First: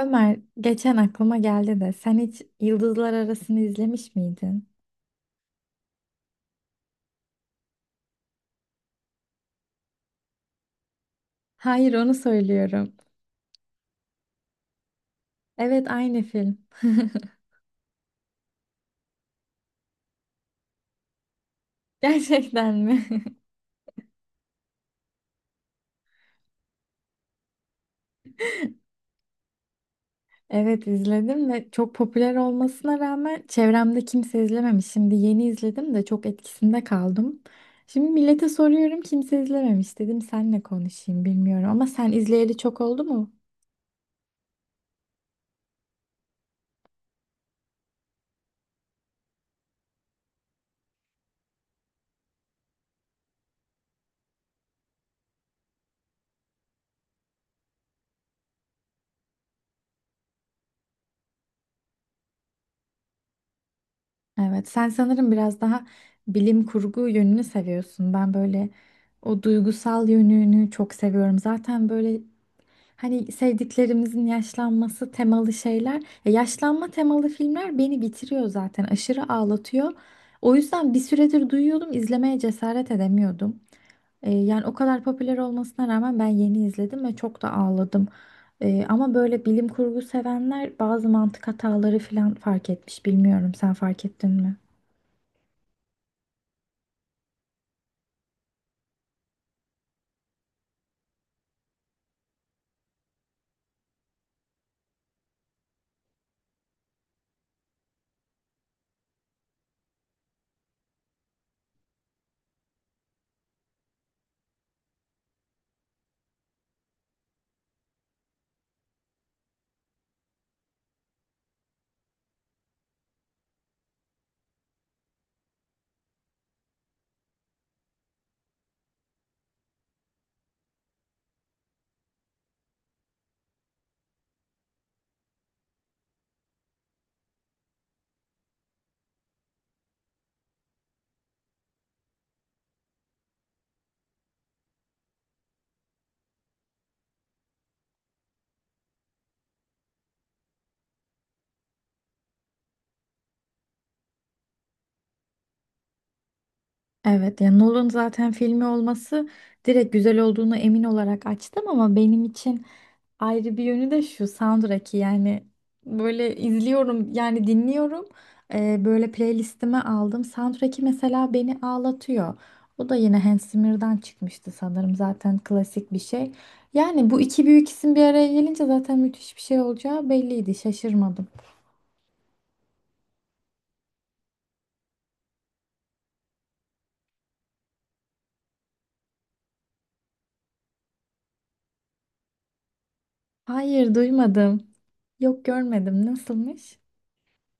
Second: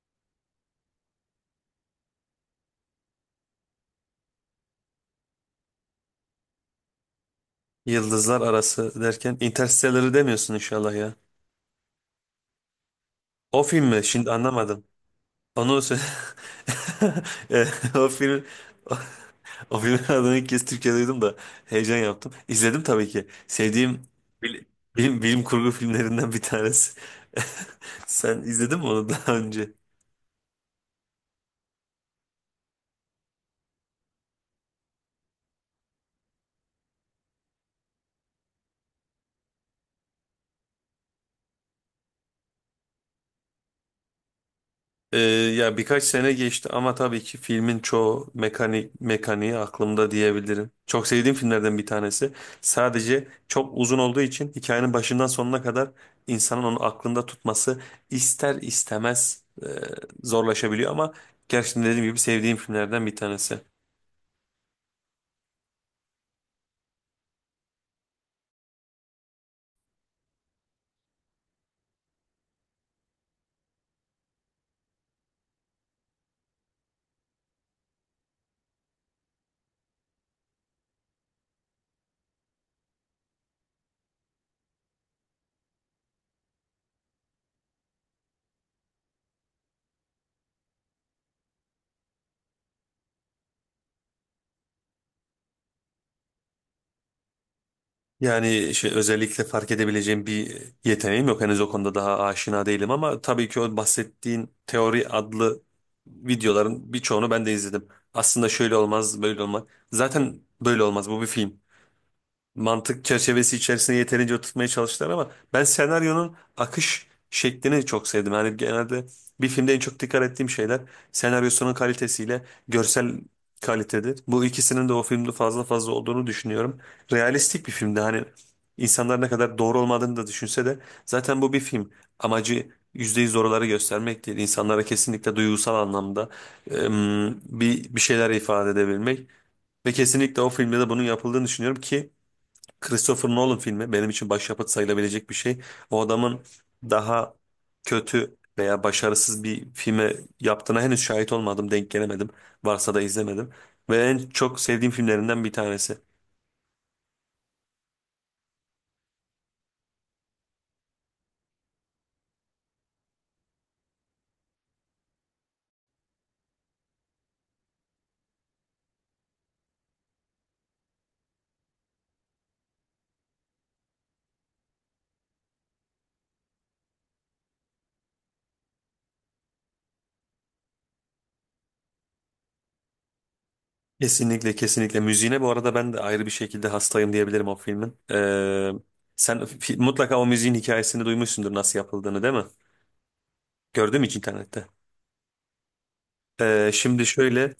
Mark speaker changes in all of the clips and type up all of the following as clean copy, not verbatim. Speaker 1: Ömer, geçen aklıma geldi de sen hiç Yıldızlar Arası'nı izlemiş miydin?
Speaker 2: Yıldızlar Arası derken Interstellar'ı demiyorsun inşallah ya.
Speaker 1: Hayır, onu söylüyorum.
Speaker 2: O film mi? Şimdi anlamadım. Onu
Speaker 1: Evet,
Speaker 2: sö-
Speaker 1: aynı film.
Speaker 2: E, o film o filmin adını ilk kez Türkçe duydum da heyecan yaptım.
Speaker 1: Gerçekten
Speaker 2: İzledim
Speaker 1: mi?
Speaker 2: tabii ki. Sevdiğim bil- bilim, bilim kurgu filmlerinden bir tanesi. Sen izledin mi onu daha önce?
Speaker 1: Evet izledim ve çok popüler olmasına rağmen çevremde kimse izlememiş. Şimdi yeni izledim de çok etkisinde kaldım. Şimdi millete soruyorum, kimse izlememiş dedim, senle konuşayım bilmiyorum ama sen izleyeli çok oldu mu?
Speaker 2: Ee, ya birkaç sene geçti ama tabii ki filmin çoğu mekaniği aklımda diyebilirim. Çok sevdiğim filmlerden bir tanesi. Sadece çok uzun olduğu için hikayenin başından sonuna kadar insanın onu aklında tutması ister istemez zorlaşabiliyor ama gerçekten dediğim gibi sevdiğim filmlerden bir tanesi.
Speaker 1: Evet, sen sanırım biraz daha bilim kurgu yönünü seviyorsun. Ben böyle o duygusal yönünü çok seviyorum. Zaten böyle hani sevdiklerimizin yaşlanması temalı şeyler, ya yaşlanma temalı filmler beni bitiriyor zaten. Aşırı ağlatıyor. O yüzden bir süredir duyuyordum, izlemeye cesaret edemiyordum. Yani o kadar popüler olmasına rağmen ben yeni izledim ve çok da ağladım. Ama böyle bilim kurgu sevenler bazı mantık hataları falan fark etmiş. Bilmiyorum, sen fark ettin mi?
Speaker 2: Yani şey, özellikle fark edebileceğim bir yeteneğim yok. Henüz o konuda daha aşina değilim ama tabii ki o bahsettiğin teori adlı videoların birçoğunu ben de izledim. Aslında şöyle olmaz, böyle olmaz. Zaten böyle olmaz. Bu bir film mantık çerçevesi içerisinde yeterince oturtmaya çalıştılar ama ben senaryonun akış şeklini çok sevdim. Yani genelde bir filmde en çok dikkat ettiğim şeyler senaryosunun kalitesiyle görsel kalitedir. Bu ikisinin de o filmde fazla fazla olduğunu düşünüyorum. Realistik bir filmdi. Hani insanlar ne kadar doğru olmadığını da düşünse de zaten bu bir film. Amacı %100 oraları göstermek değil. İnsanlara kesinlikle duygusal anlamda bir şeyler ifade edebilmek. Ve kesinlikle o filmde de bunun yapıldığını düşünüyorum ki Christopher Nolan filmi benim için başyapıt sayılabilecek bir şey. O adamın daha kötü veya başarısız bir filme yaptığına henüz şahit olmadım, denk gelemedim. Varsa da izlemedim. Ve en çok sevdiğim filmlerinden bir tanesi.
Speaker 1: Evet ya, Nolan zaten filmi olması direkt güzel olduğunu emin olarak açtım ama benim için ayrı bir yönü de şu soundtrack'i. Yani böyle izliyorum, yani dinliyorum. Böyle playlistime aldım soundtrack'i, mesela beni ağlatıyor. O da yine Hans Zimmer'dan çıkmıştı sanırım, zaten klasik bir şey. Yani bu iki büyük isim bir araya gelince zaten müthiş bir şey olacağı belliydi, şaşırmadım.
Speaker 2: Kesinlikle kesinlikle. Müziğine bu arada ben de ayrı bir şekilde hastayım diyebilirim o filmin. Mutlaka o müziğin hikayesini duymuşsundur nasıl yapıldığını, değil mi?
Speaker 1: Hayır,
Speaker 2: Gördün mü hiç internette?
Speaker 1: duymadım, yok görmedim, nasılmış?
Speaker 2: Şimdi şöyle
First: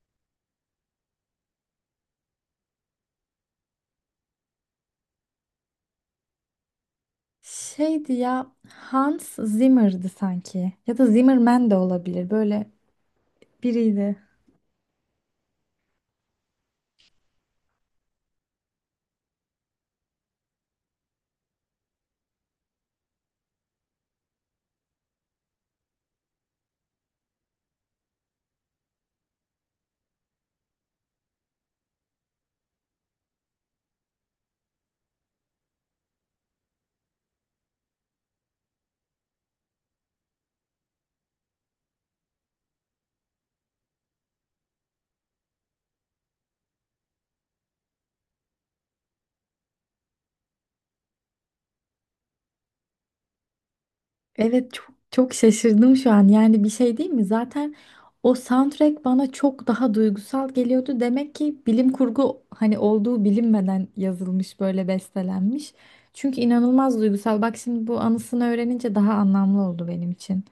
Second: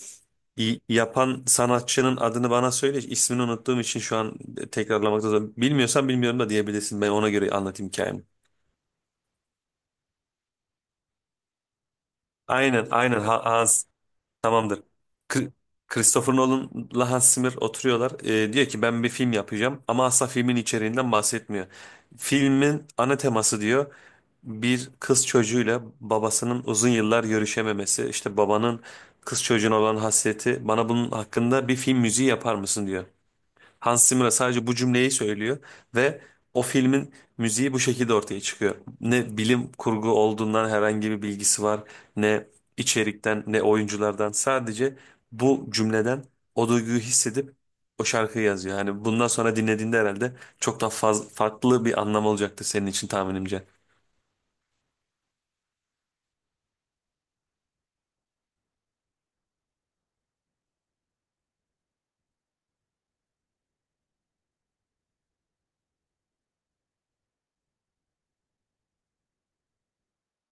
Speaker 2: yapan sanatçının adını bana söyle. İsmini unuttuğum için şu an tekrarlamakta zor. Bilmiyorsan bilmiyorum da diyebilirsin. Ben ona göre anlatayım
Speaker 1: Şeydi
Speaker 2: hikayemi.
Speaker 1: ya, Hans Zimmer'dı sanki. Ya da Zimmerman de olabilir. Böyle
Speaker 2: Aynen aynen Hans,
Speaker 1: biriydi.
Speaker 2: tamamdır. Kri- Christopher Nolan'la Hans Zimmer oturuyorlar. Diyor ki ben bir film yapacağım ama asla filmin içeriğinden bahsetmiyor. Filmin ana teması diyor, bir kız çocuğuyla babasının uzun yıllar görüşememesi. İşte babanın kız çocuğuna olan hasreti. Bana bunun hakkında bir film müziği yapar mısın diyor. Hans Zimmer sadece bu cümleyi söylüyor ve o filmin müziği bu şekilde ortaya çıkıyor. Ne bilim kurgu olduğundan herhangi bir bilgisi var, ne içerikten, ne oyunculardan. Sadece bu cümleden o duyguyu hissedip o şarkıyı yazıyor. Yani bundan sonra dinlediğinde herhalde çok daha farklı bir anlam olacaktır senin için tahminimce.
Speaker 1: Evet, çok çok şaşırdım şu an. Yani bir şey değil mi? Zaten o soundtrack bana çok daha duygusal geliyordu. Demek ki bilim kurgu hani olduğu bilinmeden yazılmış, böyle bestelenmiş. Çünkü inanılmaz duygusal. Bak şimdi bu anısını öğrenince daha anlamlı oldu benim için.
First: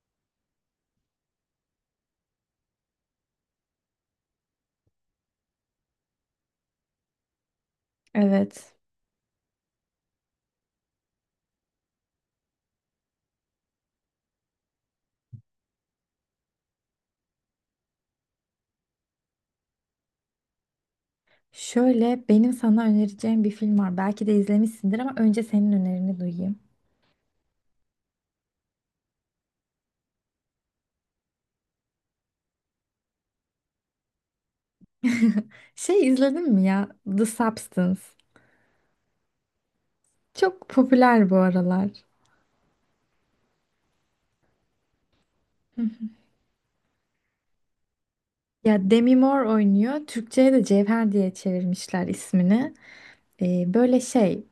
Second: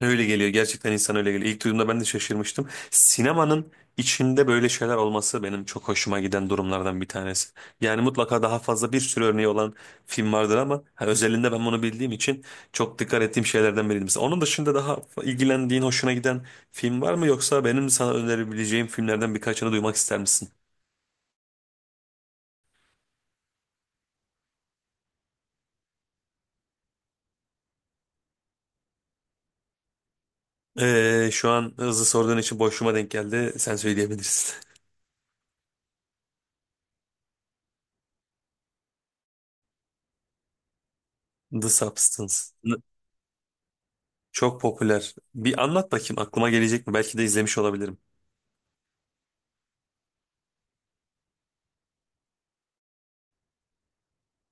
Speaker 2: Öyle geliyor. Gerçekten insan öyle geliyor. İlk duyduğumda ben de şaşırmıştım. Sinemanın içinde böyle şeyler olması benim çok hoşuma giden durumlardan bir tanesi. Yani mutlaka daha
Speaker 1: Evet.
Speaker 2: fazla bir sürü örneği olan film vardır ama ha, özelinde ben bunu bildiğim için çok dikkat ettiğim şeylerden biriydi. Mesela onun dışında daha ilgilendiğin, hoşuna giden film var mı? Yoksa benim sana önerebileceğim filmlerden birkaçını duymak ister misin?
Speaker 1: Şöyle, benim sana önereceğim bir film var. Belki de izlemişsindir ama önce senin önerini duyayım.
Speaker 2: Şu an hızlı sorduğun için boşluğuma denk geldi. Sen söyleyebilirsin.
Speaker 1: Şey, izledin mi ya? The Substance. Çok popüler bu
Speaker 2: The
Speaker 1: aralar.
Speaker 2: Substance. Çok popüler. Bir
Speaker 1: Hı
Speaker 2: anlat
Speaker 1: hı.
Speaker 2: bakayım aklıma gelecek mi? Belki de izlemiş olabilirim.
Speaker 1: Ya, Demi Moore oynuyor. Türkçe'ye de Cevher diye çevirmişler ismini. Böyle şey,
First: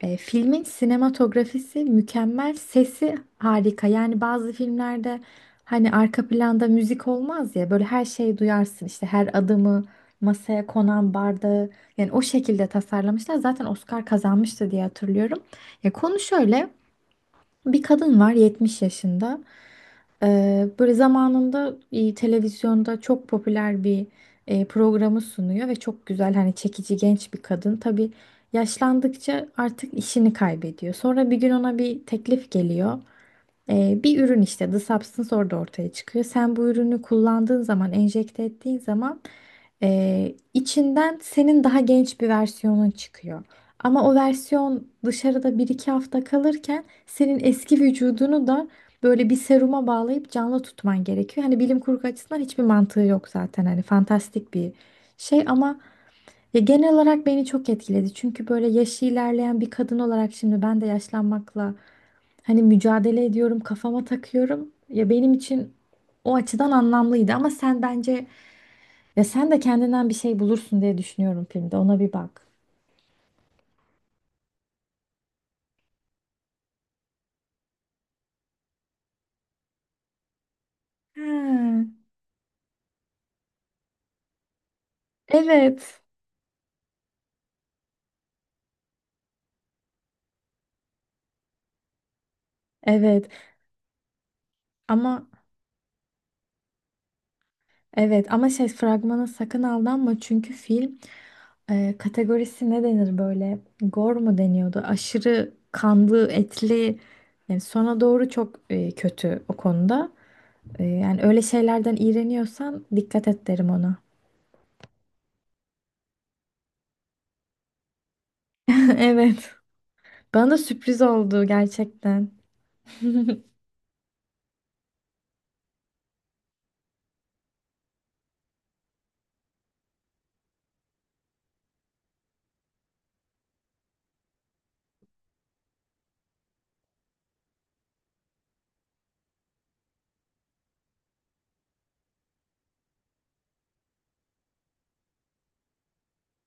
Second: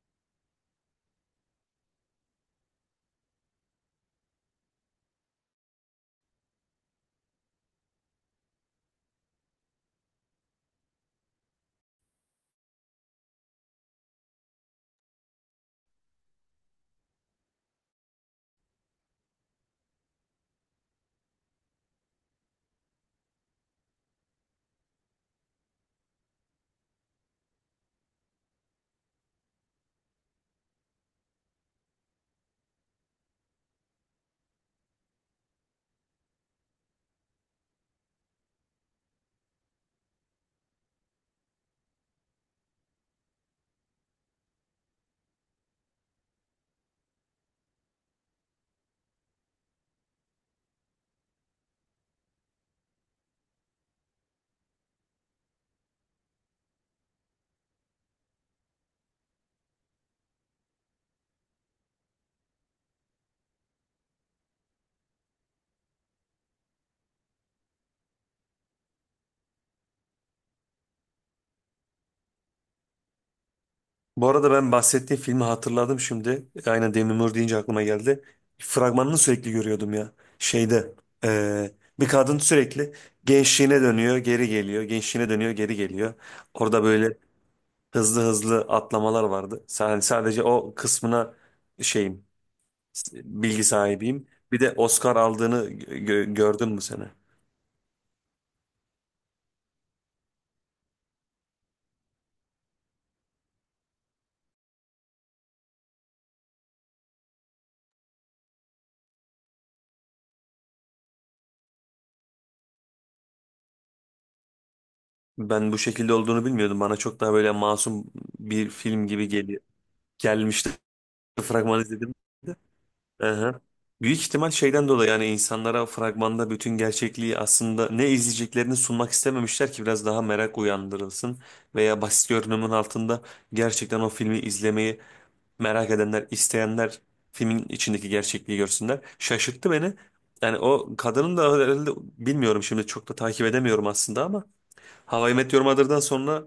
Speaker 1: e, filmin sinematografisi mükemmel, sesi harika. Yani bazı filmlerde hani arka planda müzik olmaz ya, böyle her şeyi duyarsın. İşte her adımı, masaya konan bardağı. Yani o şekilde tasarlamışlar. Zaten Oscar kazanmıştı diye hatırlıyorum. Ya konu şöyle. Bir kadın var, 70 yaşında. Böyle zamanında televizyonda çok popüler bir programı sunuyor ve çok güzel, hani çekici, genç bir kadın. Tabii yaşlandıkça artık işini kaybediyor. Sonra bir gün ona bir teklif geliyor. Bir ürün, işte The Substance orada ortaya çıkıyor. Sen bu ürünü kullandığın zaman, enjekte ettiğin zaman içinden senin daha genç bir versiyonun çıkıyor. Ama o versiyon dışarıda bir iki hafta kalırken senin eski vücudunu da böyle bir seruma bağlayıp canlı tutman gerekiyor. Hani bilim kurgu açısından hiçbir mantığı yok zaten. Hani fantastik bir şey ama ya, genel olarak beni çok etkiledi. Çünkü böyle yaşı ilerleyen bir kadın olarak şimdi ben de yaşlanmakla hani mücadele ediyorum, kafama takıyorum. Ya benim için o açıdan anlamlıydı ama sen bence, ya sen de kendinden bir şey bulursun diye düşünüyorum filmde. Ona bir bak.
Speaker 2: Bu arada ben bahsettiğim filmi hatırladım şimdi. Aynen Demi Moore deyince aklıma geldi. Fragmanını sürekli görüyordum ya. Şeyde
Speaker 1: Ha.
Speaker 2: bir kadın sürekli gençliğine dönüyor, geri geliyor. Gençliğine dönüyor, geri
Speaker 1: Evet.
Speaker 2: geliyor. Orada böyle hızlı hızlı atlamalar vardı. Yani sadece o kısmına şeyim,
Speaker 1: Evet.
Speaker 2: bilgi sahibiyim. Bir de Oscar
Speaker 1: Ama
Speaker 2: aldığını gördün mü sen?
Speaker 1: evet, ama şey, fragmana sakın aldanma çünkü film, kategorisi ne denir böyle? Gore mu deniyordu? Aşırı kanlı, etli. Yani sona doğru çok kötü o konuda. Yani öyle şeylerden iğreniyorsan dikkat et derim ona.
Speaker 2: Ben bu şekilde olduğunu bilmiyordum. Bana çok daha böyle masum bir film gibi
Speaker 1: Evet.
Speaker 2: geliyor.
Speaker 1: Bana da
Speaker 2: Gelmişti.
Speaker 1: sürpriz oldu
Speaker 2: Fragmanı izledim.
Speaker 1: gerçekten.
Speaker 2: Aha. Büyük ihtimal şeyden dolayı yani insanlara fragmanda bütün gerçekliği aslında ne izleyeceklerini sunmak istememişler ki biraz daha merak uyandırılsın. Veya basit görünümün altında gerçekten o filmi izlemeyi merak edenler, isteyenler filmin içindeki gerçekliği görsünler. Şaşırttı beni. Yani o kadının da herhalde bilmiyorum şimdi çok da takip edemiyorum aslında ama How I Met Your Mother'dan sonra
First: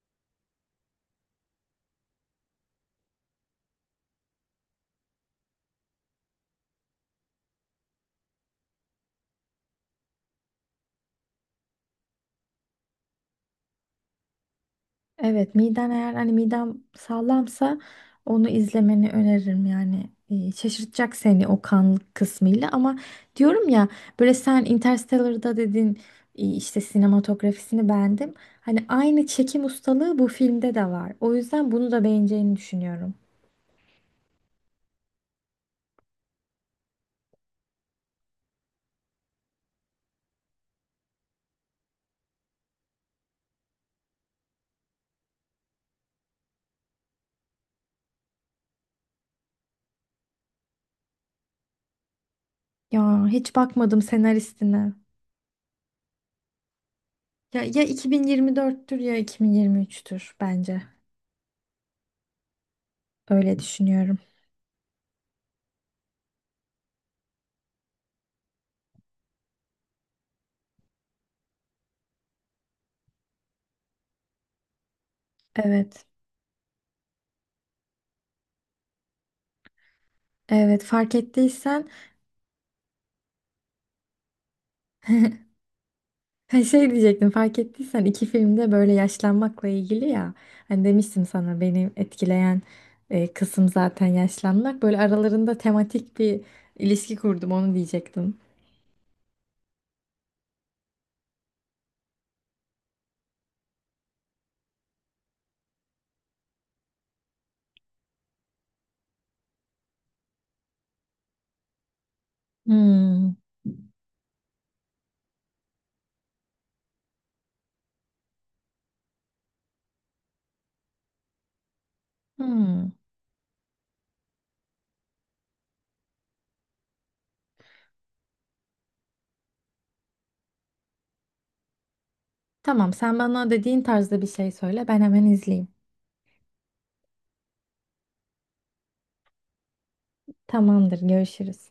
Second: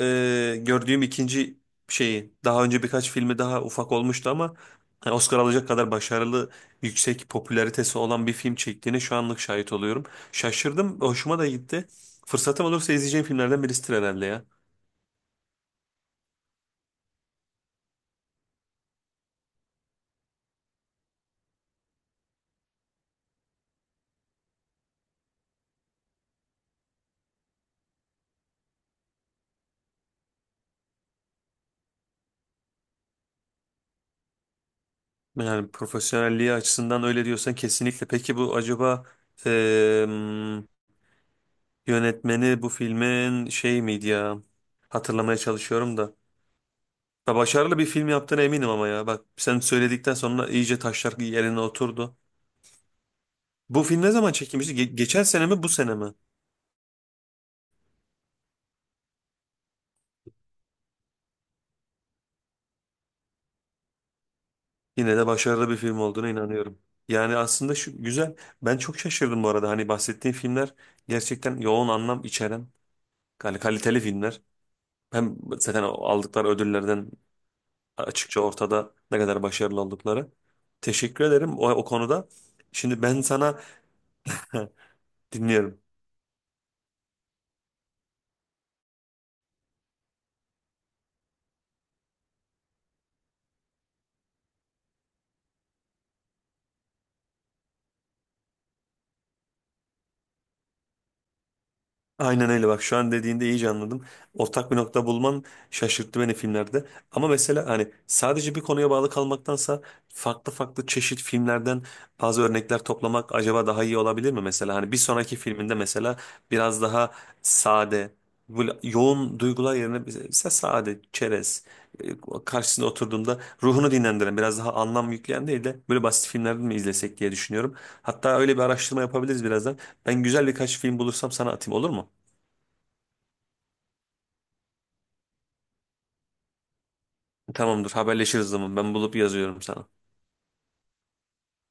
Speaker 2: gördüğüm ikinci şeyi. Daha önce birkaç filmi daha ufak olmuştu ama hani Oscar alacak kadar başarılı, yüksek popülaritesi olan bir film çektiğine şu anlık şahit oluyorum. Şaşırdım, hoşuma da gitti. Fırsatım olursa izleyeceğim filmlerden birisidir herhalde ya.
Speaker 1: Evet, miden, eğer hani midem sağlamsa onu izlemeni öneririm. Yani şaşırtacak seni o kan kısmıyla ama diyorum ya, böyle sen Interstellar'da dedin, işte sinematografisini beğendim. Hani aynı çekim ustalığı bu filmde de var. O yüzden bunu da beğeneceğini düşünüyorum.
Speaker 2: Yani profesyonelliği açısından öyle diyorsan kesinlikle. Peki bu acaba e, yönetmeni bu filmin şey miydi ya? Hatırlamaya çalışıyorum da. Ya başarılı bir film yaptığına eminim ama ya. Bak sen söyledikten sonra iyice taşlar yerine oturdu.
Speaker 1: Ya hiç
Speaker 2: Bu
Speaker 1: bakmadım
Speaker 2: film ne zaman çekilmişti?
Speaker 1: senaristine.
Speaker 2: Geçen sene mi bu sene mi?
Speaker 1: Ya ya 2024'tür ya 2023'tür bence. Öyle düşünüyorum.
Speaker 2: Yine de başarılı bir film olduğuna inanıyorum. Yani aslında şu güzel. Ben çok şaşırdım bu arada. Hani bahsettiğim filmler gerçekten yoğun anlam içeren yani kaliteli filmler. Hem zaten
Speaker 1: Evet.
Speaker 2: aldıkları ödüllerden açıkça ortada ne kadar başarılı oldukları.
Speaker 1: Evet, fark
Speaker 2: Teşekkür ederim o
Speaker 1: ettiysen,
Speaker 2: konuda. Şimdi ben sana dinliyorum.
Speaker 1: ha, şey diyecektim, fark ettiysen iki filmde böyle yaşlanmakla ilgili ya. Hani demiştim sana benim etkileyen kısım zaten yaşlanmak. Böyle aralarında tematik bir ilişki kurdum, onu diyecektim.
Speaker 2: Aynen öyle bak şu an dediğinde iyice anladım. Ortak bir nokta bulman şaşırttı beni filmlerde. Ama mesela hani sadece bir konuya bağlı kalmaktansa farklı farklı çeşit filmlerden bazı örnekler
Speaker 1: Hmm,
Speaker 2: toplamak acaba daha iyi olabilir mi? Mesela hani bir sonraki filminde mesela biraz daha sade, böyle yoğun duygular yerine mesela sade, çerez, e, karşısında
Speaker 1: hmm.
Speaker 2: oturduğunda ruhunu dinlendiren biraz daha anlam yükleyen değil de böyle basit filmlerden mi izlesek diye düşünüyorum. Hatta öyle bir araştırma yapabiliriz birazdan. Ben güzel birkaç film bulursam sana atayım, olur mu?
Speaker 1: Tamam, sen bana dediğin tarzda bir şey söyle, ben hemen izleyeyim.
Speaker 2: Tamamdır, haberleşiriz zaman. Ben bulup yazıyorum sana.
Speaker 1: Tamamdır, görüşürüz.